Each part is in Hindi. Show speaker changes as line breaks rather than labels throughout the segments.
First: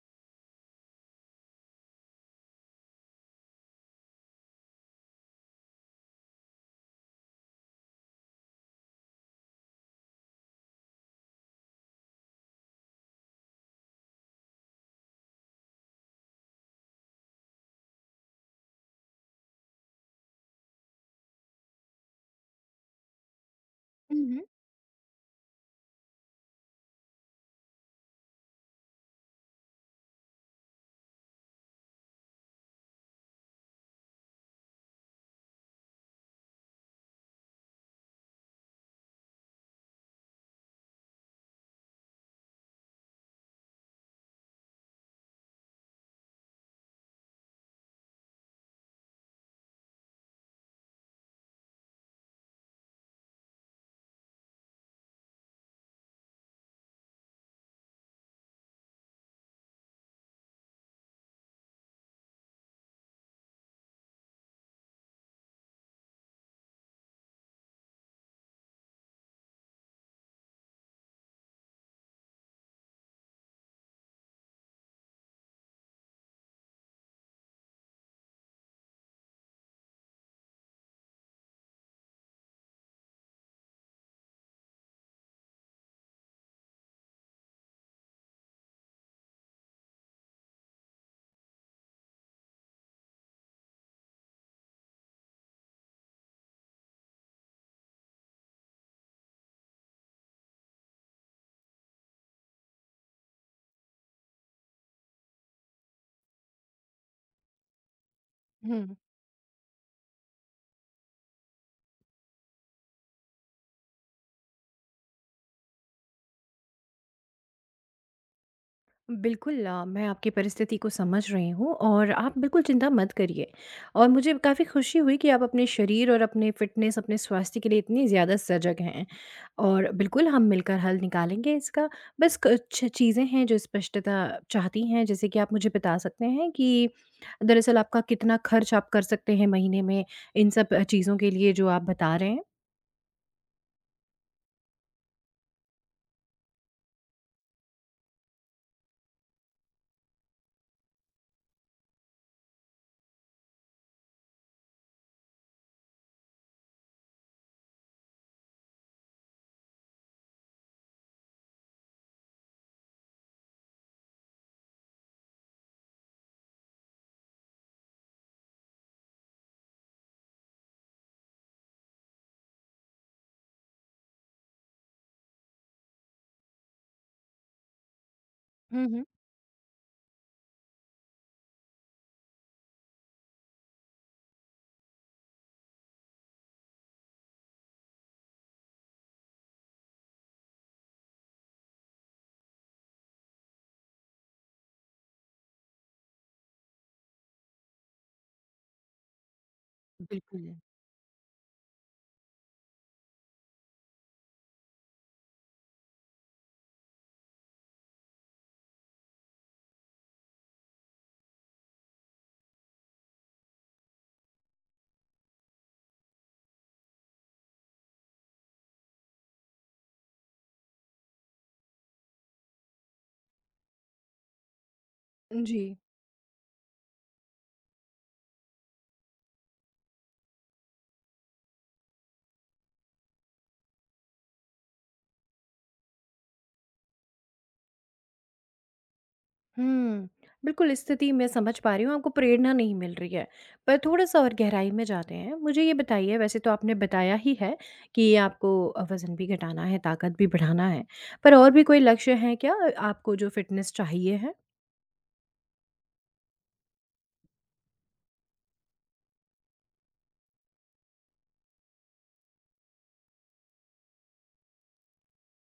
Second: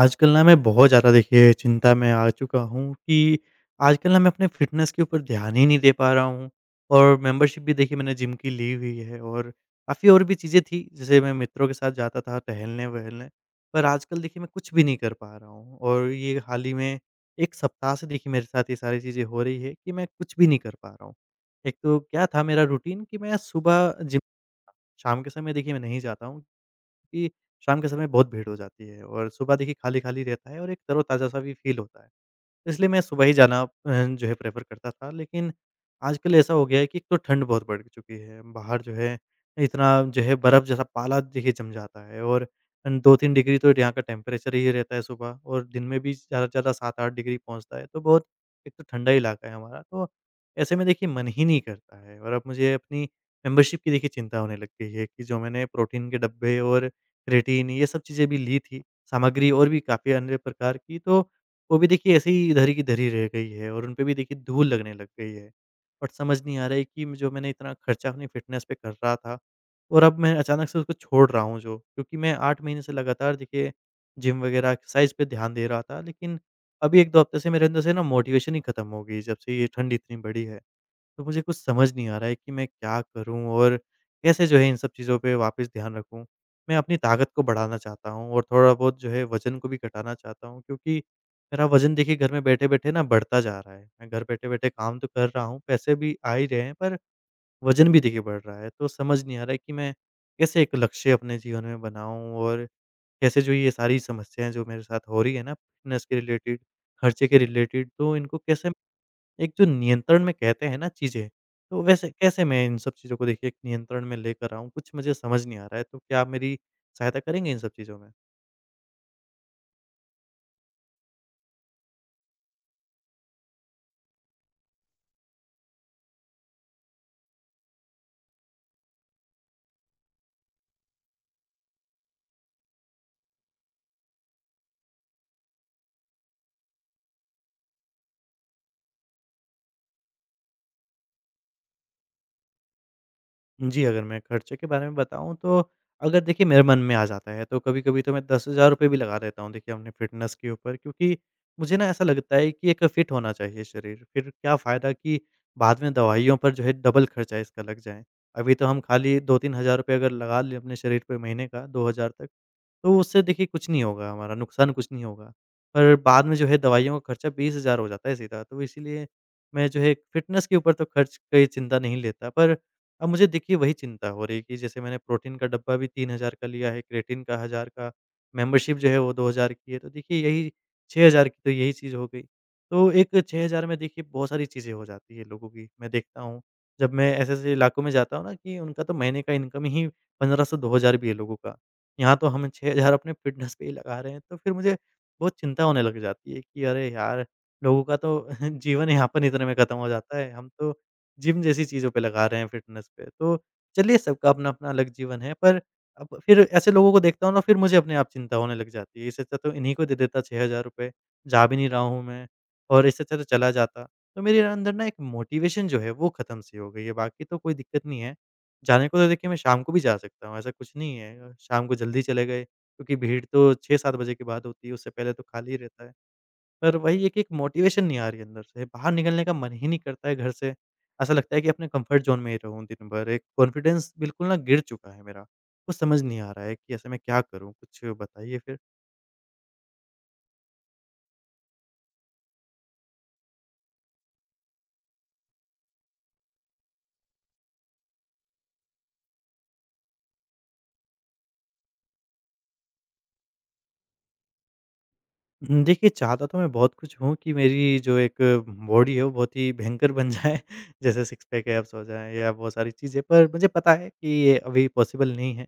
आजकल ना मैं बहुत ज़्यादा देखिए चिंता में आ चुका हूँ कि आजकल ना मैं अपने फ़िटनेस के ऊपर ध्यान ही नहीं दे पा रहा हूँ। और मेंबरशिप भी देखिए मैंने जिम की ली हुई है, और काफ़ी और भी चीज़ें थी, जैसे मैं मित्रों के साथ जाता था टहलने-वहलने, पर आजकल देखिए मैं कुछ भी नहीं कर पा रहा हूँ, और ये हाल ही में 1 सप्ताह से देखिए मेरे साथ ये सारी चीज़ें हो रही है कि मैं कुछ भी नहीं कर पा रहा हूँ। एक तो क्या था मेरा रूटीन कि मैं सुबह
हुँ,
जिम,
हुँ।
शाम के समय देखिए मैं नहीं जाता हूँ, क्योंकि शाम के समय बहुत भीड़ हो जाती है, और सुबह देखिए खाली-खाली रहता है, और एक तरोताज़ा-सा भी फ़ील होता है। इसलिए मैं सुबह ही जाना जो है प्रेफ़र करता था। लेकिन आजकल ऐसा हो गया है कि एक तो ठंड बहुत बढ़ चुकी है। बाहर जो है इतना, जो है बर्फ़ जैसा पाला देखिए जम जाता है, और 2-3 डिग्री तो यहाँ का टेम्परेचर ही रहता है सुबह, और दिन में भी ज़्यादा से ज़्यादा 7-8 डिग्री पहुँचता है। तो बहुत, एक तो ठंडा इलाका है हमारा, तो ऐसे में देखिए मन ही नहीं करता है। और अब मुझे अपनी मेंबरशिप की देखिए चिंता होने लग गई है, कि जो मैंने प्रोटीन के डब्बे और क्रेटीन ये सब चीज़ें भी ली थी, सामग्री और भी काफ़ी अन्य प्रकार की, तो वो भी देखिए ऐसे ही धरी की धरी रह गई है, और उन पे भी देखिए धूल लगने लग गई है। और समझ नहीं आ रहा है कि जो मैंने इतना खर्चा अपनी फ़िटनेस पे कर रहा था, और अब मैं अचानक से उसको छोड़ रहा हूँ जो, क्योंकि मैं 8 महीने से लगातार देखिए जिम वग़ैरह एक्सरसाइज़ पे ध्यान दे रहा था। लेकिन अभी 1-2 हफ़्ते से मेरे अंदर से ना मोटिवेशन ही ख़त्म हो गई, जब से ये ठंड इतनी बढ़ी है। तो मुझे कुछ समझ नहीं आ रहा है कि मैं क्या करूँ, और कैसे जो है इन सब चीज़ों पे वापस ध्यान रखूँ। मैं अपनी ताकत को बढ़ाना चाहता हूँ, और थोड़ा-बहुत जो है वज़न को भी घटाना चाहता हूँ, क्योंकि मेरा वज़न देखिए घर में बैठे-बैठे ना बढ़ता जा रहा है। मैं घर बैठे-बैठे काम तो कर रहा हूँ, पैसे भी आ ही रहे हैं, पर वज़न भी देखिए बढ़ रहा है। तो समझ नहीं आ रहा है कि मैं कैसे एक लक्ष्य अपने जीवन में बनाऊँ, और कैसे जो ये सारी समस्याएँ जो मेरे साथ हो रही है ना, फ़िटनेस के रिलेटेड, खर्चे के रिलेटेड, तो इनको कैसे,
हुँ।
एक जो नियंत्रण में कहते हैं ना चीज़ें, तो वैसे कैसे मैं इन सब चीज़ों को देखिए एक नियंत्रण में लेकर आऊँ? कुछ मुझे समझ नहीं आ रहा है, तो क्या आप मेरी सहायता करेंगे इन सब चीज़ों में?
बिल्कुल, मैं आपकी परिस्थिति को समझ रही हूँ और आप बिल्कुल चिंता मत करिए। और मुझे काफ़ी खुशी हुई कि आप अपने शरीर और अपने फ़िटनेस, अपने स्वास्थ्य के लिए इतनी ज़्यादा सजग हैं और बिल्कुल हम मिलकर हल निकालेंगे इसका। बस कुछ चीज़ें हैं जो स्पष्टता चाहती हैं, जैसे कि आप मुझे बता सकते हैं कि दरअसल आपका कितना खर्च आप कर सकते हैं महीने में इन सब चीज़ों के लिए जो आप बता रहे हैं?
जी, अगर मैं खर्चे के बारे में बताऊँ तो, अगर देखिए मेरे मन में आ जाता है तो कभी-कभी तो मैं ₹10,000 भी लगा देता हूँ देखिए अपने फ़िटनेस के ऊपर, क्योंकि मुझे ना ऐसा लगता है कि एक फ़िट होना चाहिए शरीर। फिर क्या फ़ायदा कि बाद में दवाइयों पर जो है डबल खर्चा इसका लग जाए। अभी तो हम खाली 2-3,000 रुपए अगर लगा लें अपने शरीर पे, महीने का 2,000 तक, तो उससे देखिए कुछ नहीं होगा हमारा, नुकसान कुछ नहीं होगा। पर बाद में जो है दवाइयों का खर्चा 20,000 हो जाता है सीधा। तो इसीलिए मैं जो है फ़िटनेस के ऊपर तो खर्च की चिंता नहीं लेता, पर अब मुझे देखिए वही चिंता हो रही है कि जैसे मैंने प्रोटीन का डब्बा भी 3,000 का लिया है, क्रेटिन का 1,000 का, मेंबरशिप
हुँ,
जो है
हुँ।
वो 2,000 की है, तो देखिए यही 6,000 की, तो यही चीज़ हो गई। तो एक 6,000 में देखिए बहुत सारी चीज़ें हो जाती है लोगों की, मैं देखता हूँ। जब मैं ऐसे-ऐसे इलाकों में जाता हूँ ना, कि उनका तो महीने का इनकम ही 15 से 2,000 भी है लोगों का। यहाँ तो हम 6,000 अपने फिटनेस पे ही लगा रहे हैं, तो फिर मुझे बहुत चिंता होने लग जाती है कि अरे यार! लोगों का तो जीवन यापन इतने में खत्म हो जाता है, हम
बिल्कुल।
तो जिम जैसी चीज़ों पे लगा रहे हैं फ़िटनेस पे। तो चलिए, सबका अपना-अपना अलग जीवन है, पर अब फिर ऐसे लोगों को देखता हूँ ना, फिर मुझे अपने आप चिंता होने लग जाती है। इससे अच्छा तो इन्हीं को दे देता ₹6,000, जा भी नहीं रहा हूँ मैं, और इससे अच्छा तो चला जाता। तो मेरे अंदर ना एक मोटिवेशन जो है वो ख़त्म सी हो गई है, बाकी तो कोई दिक्कत नहीं है। जाने को तो देखिए मैं शाम को भी जा सकता हूँ, ऐसा कुछ नहीं है। शाम को जल्दी चले गए, क्योंकि भीड़ तो 6-7 बजे के बाद होती है, उससे पहले तो खाली
जी।
रहता है। पर वही है कि एक मोटिवेशन नहीं आ रही है अंदर से, बाहर निकलने का मन ही नहीं करता है घर से। ऐसा लगता है कि अपने कम्फ़र्ट ज़ोन में ही रहूँ दिन भर, एक कॉन्फिडेंस बिल्कुल ना गिर चुका है मेरा। कुछ समझ नहीं आ रहा है कि ऐसे मैं क्या करूँ? कुछ बताइए फिर।
हुँ। बिल्कुल, इस स्थिति मैं समझ पा रही हूँ, आपको प्रेरणा नहीं मिल रही है। पर थोड़ा-सा और गहराई में जाते हैं, मुझे ये बताइए। वैसे तो आपने बताया ही है कि आपको वज़न भी घटाना है, ताकत भी बढ़ाना है। पर और भी कोई लक्ष्य हैं क्या आपको जो फ़िटनेस चाहिए है?
हुँ, देखिए चाहता तो मैं बहुत कुछ हूँ कि मेरी जो एक बॉडी है वो बहुत ही भयंकर बन जाए, जैसे सिक्स पैक, एब्स हो जाएँ या बहुत सारी चीज़ें, पर मुझे पता है कि ये अभी पॉसिबल नहीं है।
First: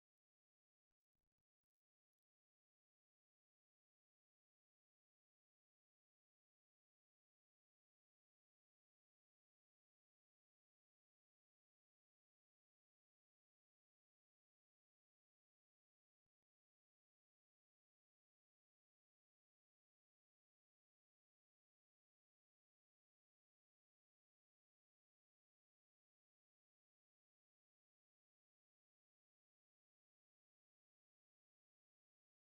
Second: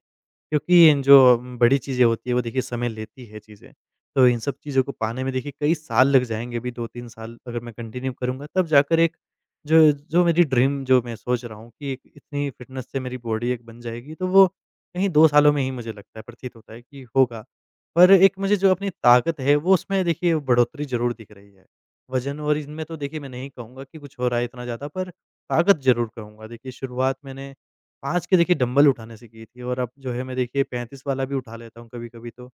क्योंकि इन जो बड़ी चीज़ें होती है वो देखिए समय लेती है चीज़ें। तो इन सब चीज़ों को पाने में देखिए कई साल लग जाएँगे, अभी 2-3 साल अगर मैं कंटिन्यू करूँगा, तब जाकर एक जो जो मेरी ड्रीम जो मैं सोच रहा हूँ कि एक इतनी फ़िटनेस से मेरी बॉडी एक बन जाएगी, तो वो कहीं 2 सालों में ही मुझे लगता है, प्रतीत होता है कि होगा। पर एक मुझे जो अपनी ताकत है वो उसमें देखिए बढ़ोतरी ज़रूर दिख रही है। वज़न और इनमें तो देखिए मैं नहीं कहूँगा कि कुछ हो रहा है इतना ज़्यादा, पर ताकत ज़रूर कहूँगा। देखिए शुरुआत मैंने 5 के देखिए डंबल उठाने से की थी, और अब जो है मैं देखिए 35 वाला भी उठा लेता हूँ कभी-कभी तो।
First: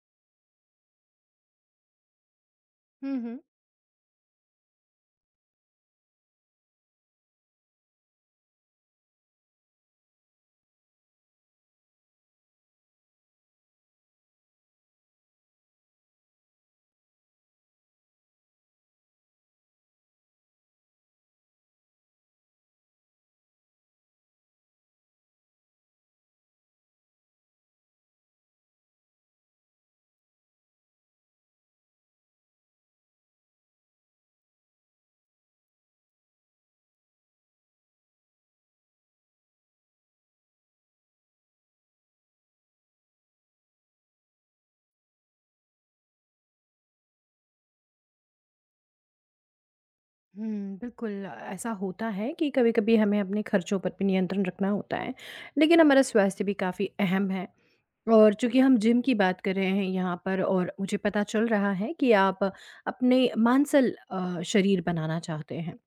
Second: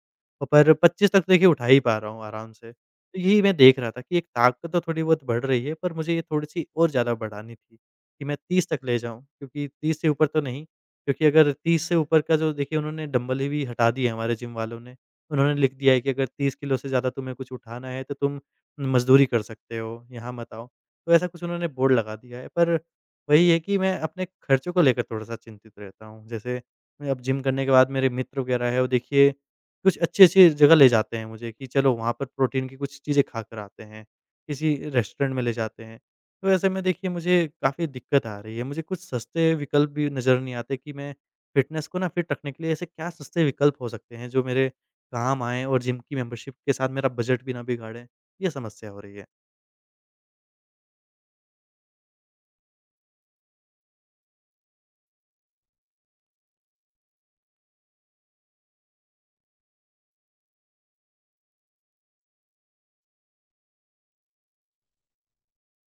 और पर 25 तक तो देखिए उठा ही पा रहा हूँ आराम से।
हुँ,
तो
हुँ।
यही मैं देख रहा था कि एक ताकत तो थोड़ी बहुत बढ़ रही है, पर मुझे ये थोड़ी-सी और ज़्यादा बढ़ानी थी, कि मैं 30 तक ले जाऊँ, क्योंकि 30 से ऊपर तो नहीं, क्योंकि अगर 30 से ऊपर का, जो देखिए उन्होंने डंबल ही भी हटा दिए हमारे जिम वालों ने। उन्होंने लिख दिया है कि अगर 30 किलो से ज़्यादा तुम्हें कुछ उठाना है तो तुम मज़दूरी कर सकते हो, यहाँ मत आओ। तो ऐसा कुछ उन्होंने बोर्ड लगा दिया है, पर वही है कि मैं अपने खर्चों को लेकर थोड़ा-सा चिंतित रहता हूँ। जैसे मैं अब जिम करने के बाद मेरे मित्र वगैरह हैं, वो देखिए कुछ अच्छी-अच्छी जगह ले जाते हैं मुझे कि चलो, वहाँ पर प्रोटीन की कुछ चीज़ें खाकर आते हैं, किसी रेस्टोरेंट में ले जाते हैं। तो ऐसे में देखिए मुझे काफ़ी दिक्कत आ रही है, मुझे कुछ सस्ते विकल्प भी नज़र नहीं आते कि मैं फ़िटनेस को ना फ़िट रखने के लिए ऐसे क्या सस्ते विकल्प हो सकते हैं, जो मेरे काम आएँ, और जिम की मेंबरशिप के साथ मेरा बजट भी ना बिगाड़े, ये समस्या हो रही है।
हुँ, बिल्कुल, ऐसा होता है कि कभी-कभी हमें अपने खर्चों पर भी नियंत्रण रखना होता है, लेकिन हमारा स्वास्थ्य भी काफ़ी अहम है। और चूँकि हम जिम की बात कर रहे हैं यहाँ पर, और मुझे पता चल रहा है कि आप अपने मांसल शरीर बनाना चाहते हैं।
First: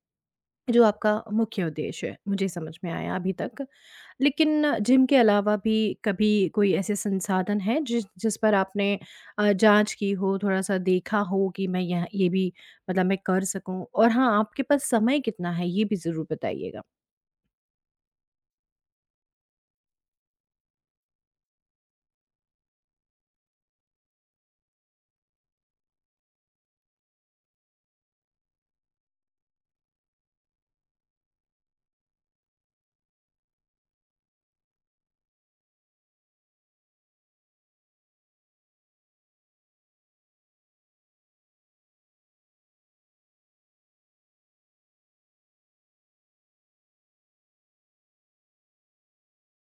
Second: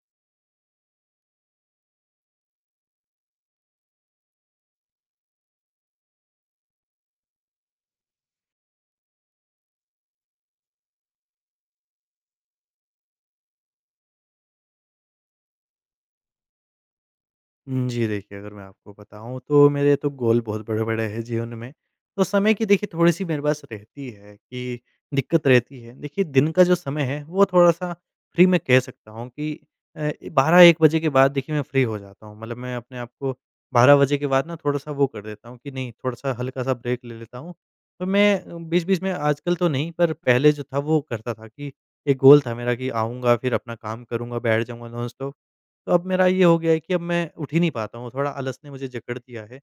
जो आपका मुख्य उद्देश्य है, मुझे समझ में आया अभी तक। लेकिन जिम के अलावा भी कभी कोई ऐसे संसाधन हैं जिस जिस पर आपने जाँच की हो, थोड़ा-सा देखा हो कि मैं यह ये भी, मतलब मैं कर सकूँ? और हाँ, आपके पास समय कितना है ये भी ज़रूर बताइएगा।
जी, देखिए अगर मैं आपको बताऊँ तो मेरे तो गोल बहुत बड़े-बड़े हैं जीवन में। तो समय की देखिए थोड़ी-सी मेरे पास रहती है कि दिक्कत रहती है। देखिए दिन का जो समय है वो थोड़ा-सा फ्री मैं कह सकता हूँ कि 12-1 बजे के बाद देखिए मैं फ्री हो जाता हूँ। मतलब मैं अपने आप को 12 बजे के बाद ना थोड़ा-सा वो कर देता हूँ कि नहीं, थोड़ा-सा हल्का-सा ब्रेक ले लेता हूँ। तो मैं बीच-बीच में आजकल तो नहीं, पर पहले जो था वो करता था, कि एक गोल था मेरा कि आऊँगा फिर अपना काम करूँगा, बैठ जाऊँगा नॉनस्टॉप। तो अब मेरा ये हो गया है कि अब मैं उठ ही नहीं पाता हूँ, थोड़ा आलस ने मुझे जकड़ दिया है।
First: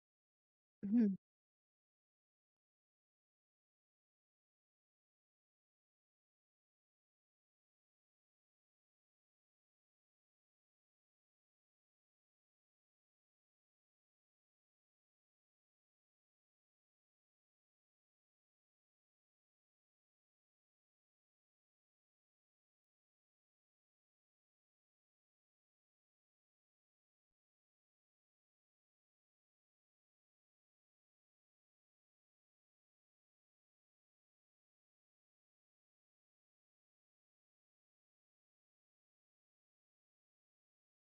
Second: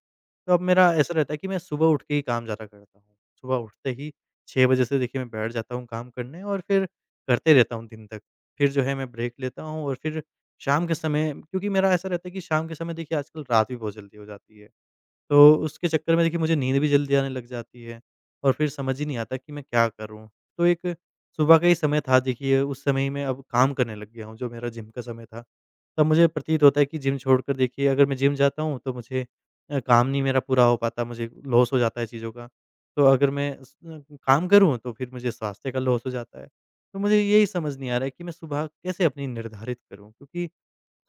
तो अब मेरा ऐसा रहता है कि मैं सुबह उठ के ही काम ज़्यादा करता हूँ। सुबह उठते ही 6 बजे से देखिए मैं बैठ जाता हूँ काम करने, और फिर करते रहता हूँ दिन तक। फिर जो है मैं ब्रेक लेता हूँ, और फिर शाम के समय, क्योंकि मेरा ऐसा रहता है कि शाम के समय देखिए आजकल रात भी बहुत जल्दी हो जाती है। तो उसके चक्कर में देखिए मुझे नींद भी जल्दी आने लग जाती है, और फिर समझ ही नहीं आता कि मैं क्या करूँ? तो एक सुबह का ही समय था देखिए, उस समय ही मैं अब काम करने लग गया हूँ, जो मेरा जिम का समय था। तब मुझे प्रतीत होता है कि जिम छोड़कर देखिए अगर मैं जिम जाता हूँ तो मुझे काम नहीं मेरा पूरा हो पाता, मुझे लॉस हो जाता है चीज़ों का। तो अगर मैं काम करूँ तो फिर मुझे स्वास्थ्य का लॉस हो जाता है। तो मुझे यही समझ नहीं आ रहा है कि मैं सुबह कैसे अपनी निर्धारित करूँ? क्योंकि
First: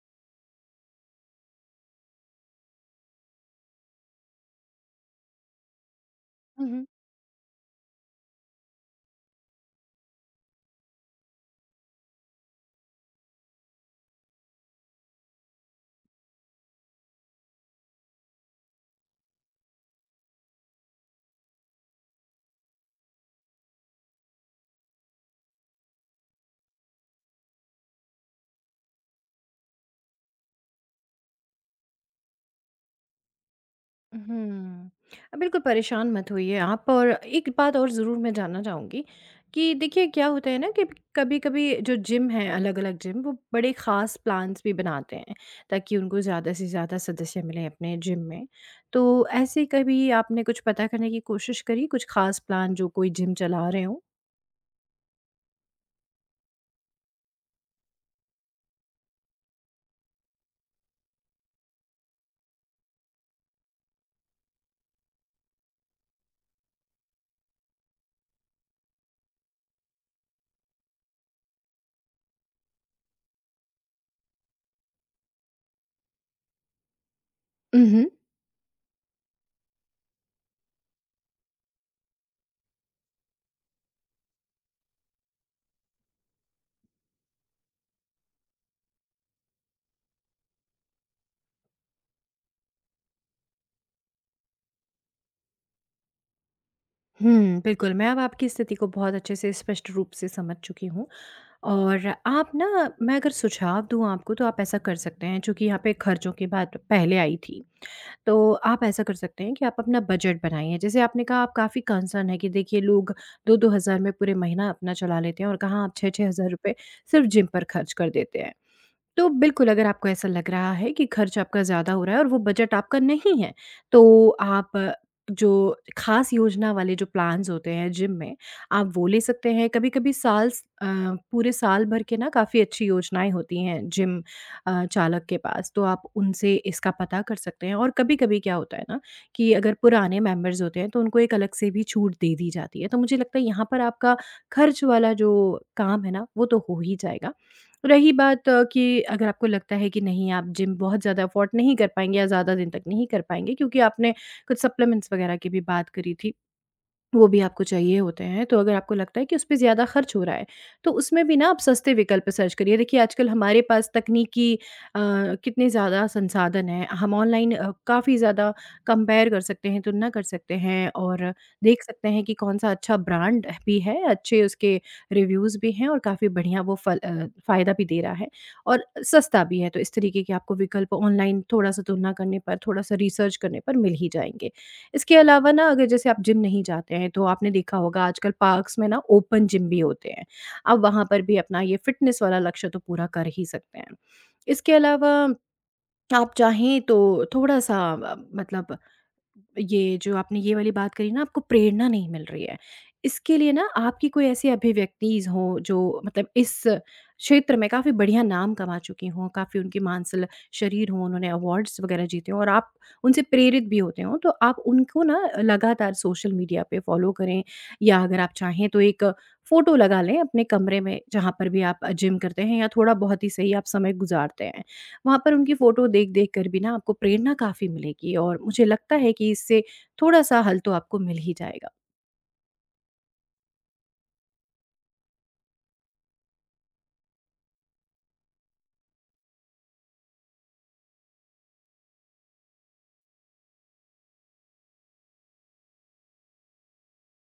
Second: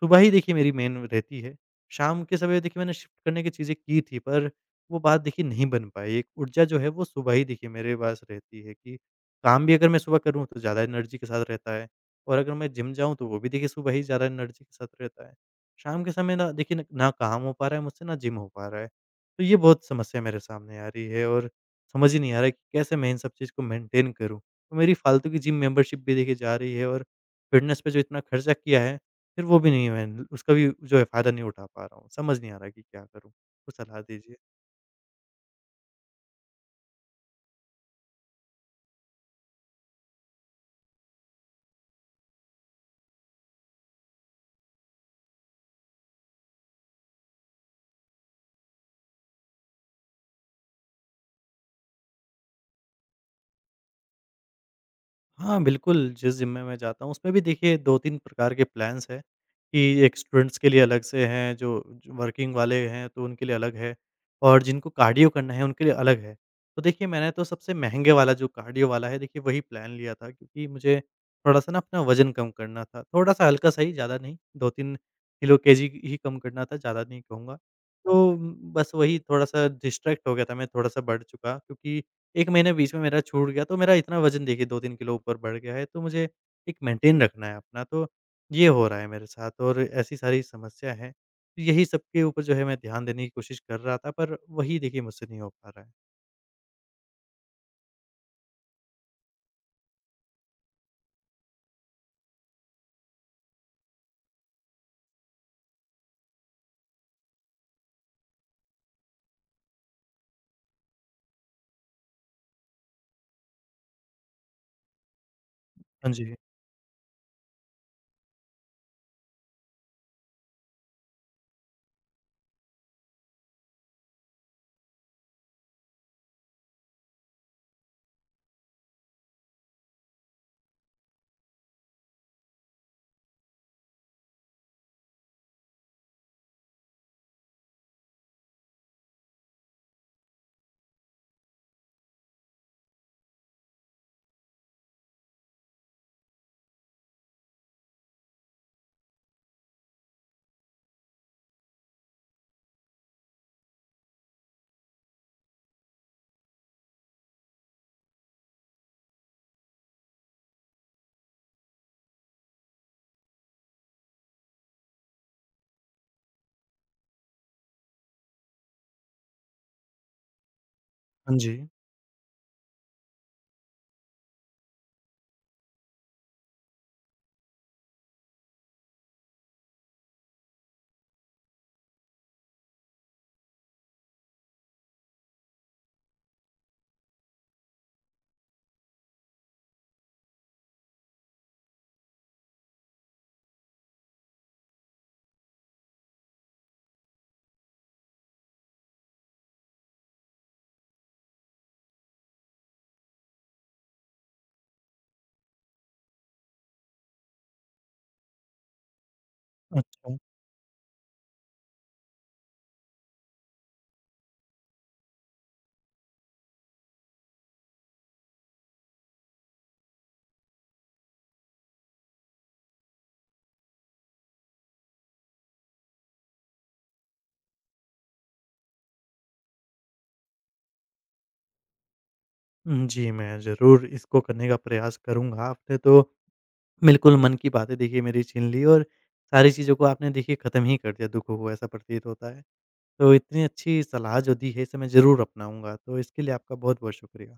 सुबह ही देखिए मेरी मेन रहती है। शाम के समय देखिए मैंने शिफ्ट करने की चीज़ें की थी, पर वो बात देखिए नहीं बन पाई। एक ऊर्जा जो
हुँ।
है वो सुबह ही देखिए मेरे पास रहती है कि काम भी अगर मैं सुबह करूँ तो ज़्यादा एनर्जी के साथ रहता है, और अगर मैं जिम जाऊँ तो वो भी देखिए सुबह ही ज़्यादा एनर्जी के साथ रहता है। शाम के समय ना देखिए, न ना काम हो पा रहा है मुझसे, ना जिम हो पा रहा है। तो ये बहुत समस्या मेरे सामने आ रही है, और समझ ही नहीं आ रहा है कि कैसे मैं इन सब चीज़ को मेंटेन करूँ? तो मेरी फालतू की जिम मेंबरशिप भी देखिए जा रही है, और फिटनेस पे जो इतना खर्चा किया है, फिर वो भी नहीं, मैं उसका भी जो है फ़ायदा नहीं उठा पा रहा हूँ। समझ नहीं आ रहा कि क्या करूँ? कुछ सलाह दीजिए।
हुँ। बिल्कुल परेशान मत होइए आप, और एक बात और ज़रूर मैं जानना चाहूँगी कि देखिए क्या होता है ना, कि कभी-कभी जो जिम है, अलग-अलग जिम, वो बड़े ख़ास प्लान्स भी बनाते हैं, ताकि उनको ज़्यादा से ज़्यादा सदस्य मिलें अपने जिम में। तो ऐसे कभी आपने कुछ पता करने की कोशिश करी, कुछ ख़ास प्लान जो कोई जिम चला रहे हों?
हाँ, बिल्कुल, जिस जिम में मैं जाता हूँ उसमें भी देखिए 2-3 प्रकार के प्लान्स हैं, कि एक स्टूडेंट्स के लिए अलग से हैं, जो जो वर्किंग वाले हैं तो उनके लिए अलग है, और जिनको कार्डियो करना है उनके लिए अलग है। तो देखिए मैंने तो सबसे महँगे वाला, जो कार्डियो वाला है देखिए, वही प्लान लिया था, क्योंकि मुझे थोड़ा-सा ना अपना वज़न कम करना था, थोड़ा-सा हल्का-सा ही, ज़्यादा नहीं, 2-3 किलो केजी ही कम करना था, ज़्यादा नहीं कहूँगा।
उहुँ।
तो बस वही, थोड़ा-सा डिस्ट्रैक्ट हो गया था मैं, थोड़ा-सा बढ़ चुका, क्योंकि 1 महीने बीच में मेरा छूट गया, तो मेरा इतना वज़न देखिए 2-3 किलो ऊपर बढ़ गया है, तो मुझे एक मेंटेन रखना है अपना, तो ये हो रहा है मेरे साथ, और ऐसी सारी समस्या है। तो यही सब के ऊपर जो है मैं ध्यान देने की कोशिश कर रहा था, पर वही देखिए मुझसे नहीं हो पा रहा है।
हुँ, बिल्कुल मैं अब आपकी स्थिति को बहुत अच्छे से, स्पष्ट रूप से समझ चुकी हूँ। और आप ना, मैं अगर सुझाव दूँ आपको, तो आप ऐसा कर सकते हैं, चूँकि यहाँ पे खर्चों की बात पहले आई थी। तो आप ऐसा कर सकते हैं कि आप अपना बजट बनाइए। जैसे आपने कहा, आप काफ़ी कंसर्न है कि देखिए लोग 2-2 हज़ार में पूरे महीना अपना चला लेते हैं और कहाँ आप
हाँ
6-6
जी,
हज़ार रुपए सिर्फ़ जिम पर खर्च कर देते हैं। तो बिल्कुल, अगर आपको ऐसा लग रहा है कि खर्च आपका ज़्यादा हो रहा है और वो बजट आपका नहीं है, तो आप जो ख़ास योजना वाले जो प्लान्स होते हैं जिम में, आप वो ले सकते हैं। कभी-कभी साल पूरे साल भर के ना काफ़ी अच्छी योजनाएँ होती हैं जिम चालक के पास, तो आप उनसे इसका पता कर सकते हैं। और कभी-कभी क्या होता है ना, कि अगर पुराने मेंबर्स होते हैं, तो उनको एक अलग से भी छूट दे दी जाती है। तो मुझे लगता है यहाँ पर आपका खर्च वाला जो काम है ना, वो तो हो ही जाएगा। रही बात कि अगर आपको लगता है कि नहीं, आप जिम बहुत ज़्यादा अफ़ोर्ड नहीं कर पाएँगे या ज़्यादा दिन तक नहीं कर पाएँगे, क्योंकि आपने कुछ सप्लीमेंट्स वग़ैरह की भी बात करी थी। वो भी आपको चाहिए होते हैं, तो अगर आपको लगता है कि उसपे ज़्यादा खर्च हो रहा है, तो उसमें भी ना आप सस्ते विकल्प सर्च करिए। देखिए, आजकल हमारे पास तकनीकी अ, कितने ज़्यादा संसाधन हैं। हम ऑनलाइन काफ़ी ज़्यादा कंपेयर कर सकते हैं, तुलना कर सकते हैं और
हाँ जी,
देख सकते हैं कि कौन-सा अच्छा ब्रांड भी है, अच्छे उसके रिव्यूज़ भी हैं और काफ़ी बढ़िया वो फ़ायदा भी दे रहा है और सस्ता भी है। तो इस तरीके के आपको विकल्प ऑनलाइन थोड़ा-सा तुलना करने पर, थोड़ा-सा रिसर्च करने पर मिल ही जाएँगे। इसके अलावा ना, अगर जैसे आप जिम नहीं जाते हैं, तो आपने देखा होगा आजकल पार्क्स में ना ओपन जिम भी होते हैं। आप वहाँ पर भी अपना ये फ़िटनेस वाला लक्ष्य तो पूरा कर ही सकते हैं। इसके अलावा आप चाहें तो थोड़ा-सा मतलब, ये जो आपने ये वाली बात करी ना, आपको प्रेरणा नहीं मिल रही है। इसके लिए ना, आपकी कोई ऐसी अभिव्यक्तिज़ हो जो, मतलब, इस क्षेत्र में काफ़ी बढ़िया नाम कमा चुकी हों, काफ़ी उनकी
अच्छा।
मांसल शरीर हो, उन्होंने अवार्ड्स वग़ैरह जीते हों और आप उनसे प्रेरित भी होते हों, तो आप उनको ना लगातार सोशल मीडिया पे फ़ॉलो करें, या अगर आप चाहें तो एक फ़ोटो लगा लें अपने कमरे में, जहाँ पर भी आप जिम करते हैं या थोड़ा बहुत ही सही आप समय गुज़ारते हैं। वहाँ पर उनकी फ़ोटो देख-देख कर भी ना, आपको प्रेरणा काफ़ी मिलेगी और मुझे लगता है कि इससे थोड़ा-सा हल तो आपको मिल ही जाएगा।
जी, मैं ज़रूर इसको करने का प्रयास करूँगा, आपने तो बिल्कुल मन की बातें देखिए मेरी छीन ली, और सारी चीज़ों को आपने देखिए ख़त्म ही कर दिया दुखों को, ऐसा प्रतीत होता है। तो इतनी अच्छी सलाह जो दी है, इसे मैं ज़रूर अपनाऊँगा, तो इसके लिए आपका बहुत-बहुत शुक्रिया।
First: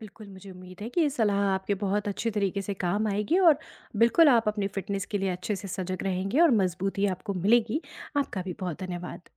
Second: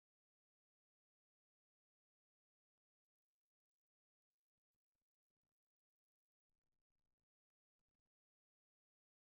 बिल्कुल, मुझे उम्मीद है कि ये सलाह आपके बहुत अच्छे तरीके से काम आएगी और बिल्कुल आप अपनी फ़िटनेस के लिए अच्छे से सजग रहेंगे और मज़बूती आपको मिलेगी। आपका भी बहुत धन्यवाद।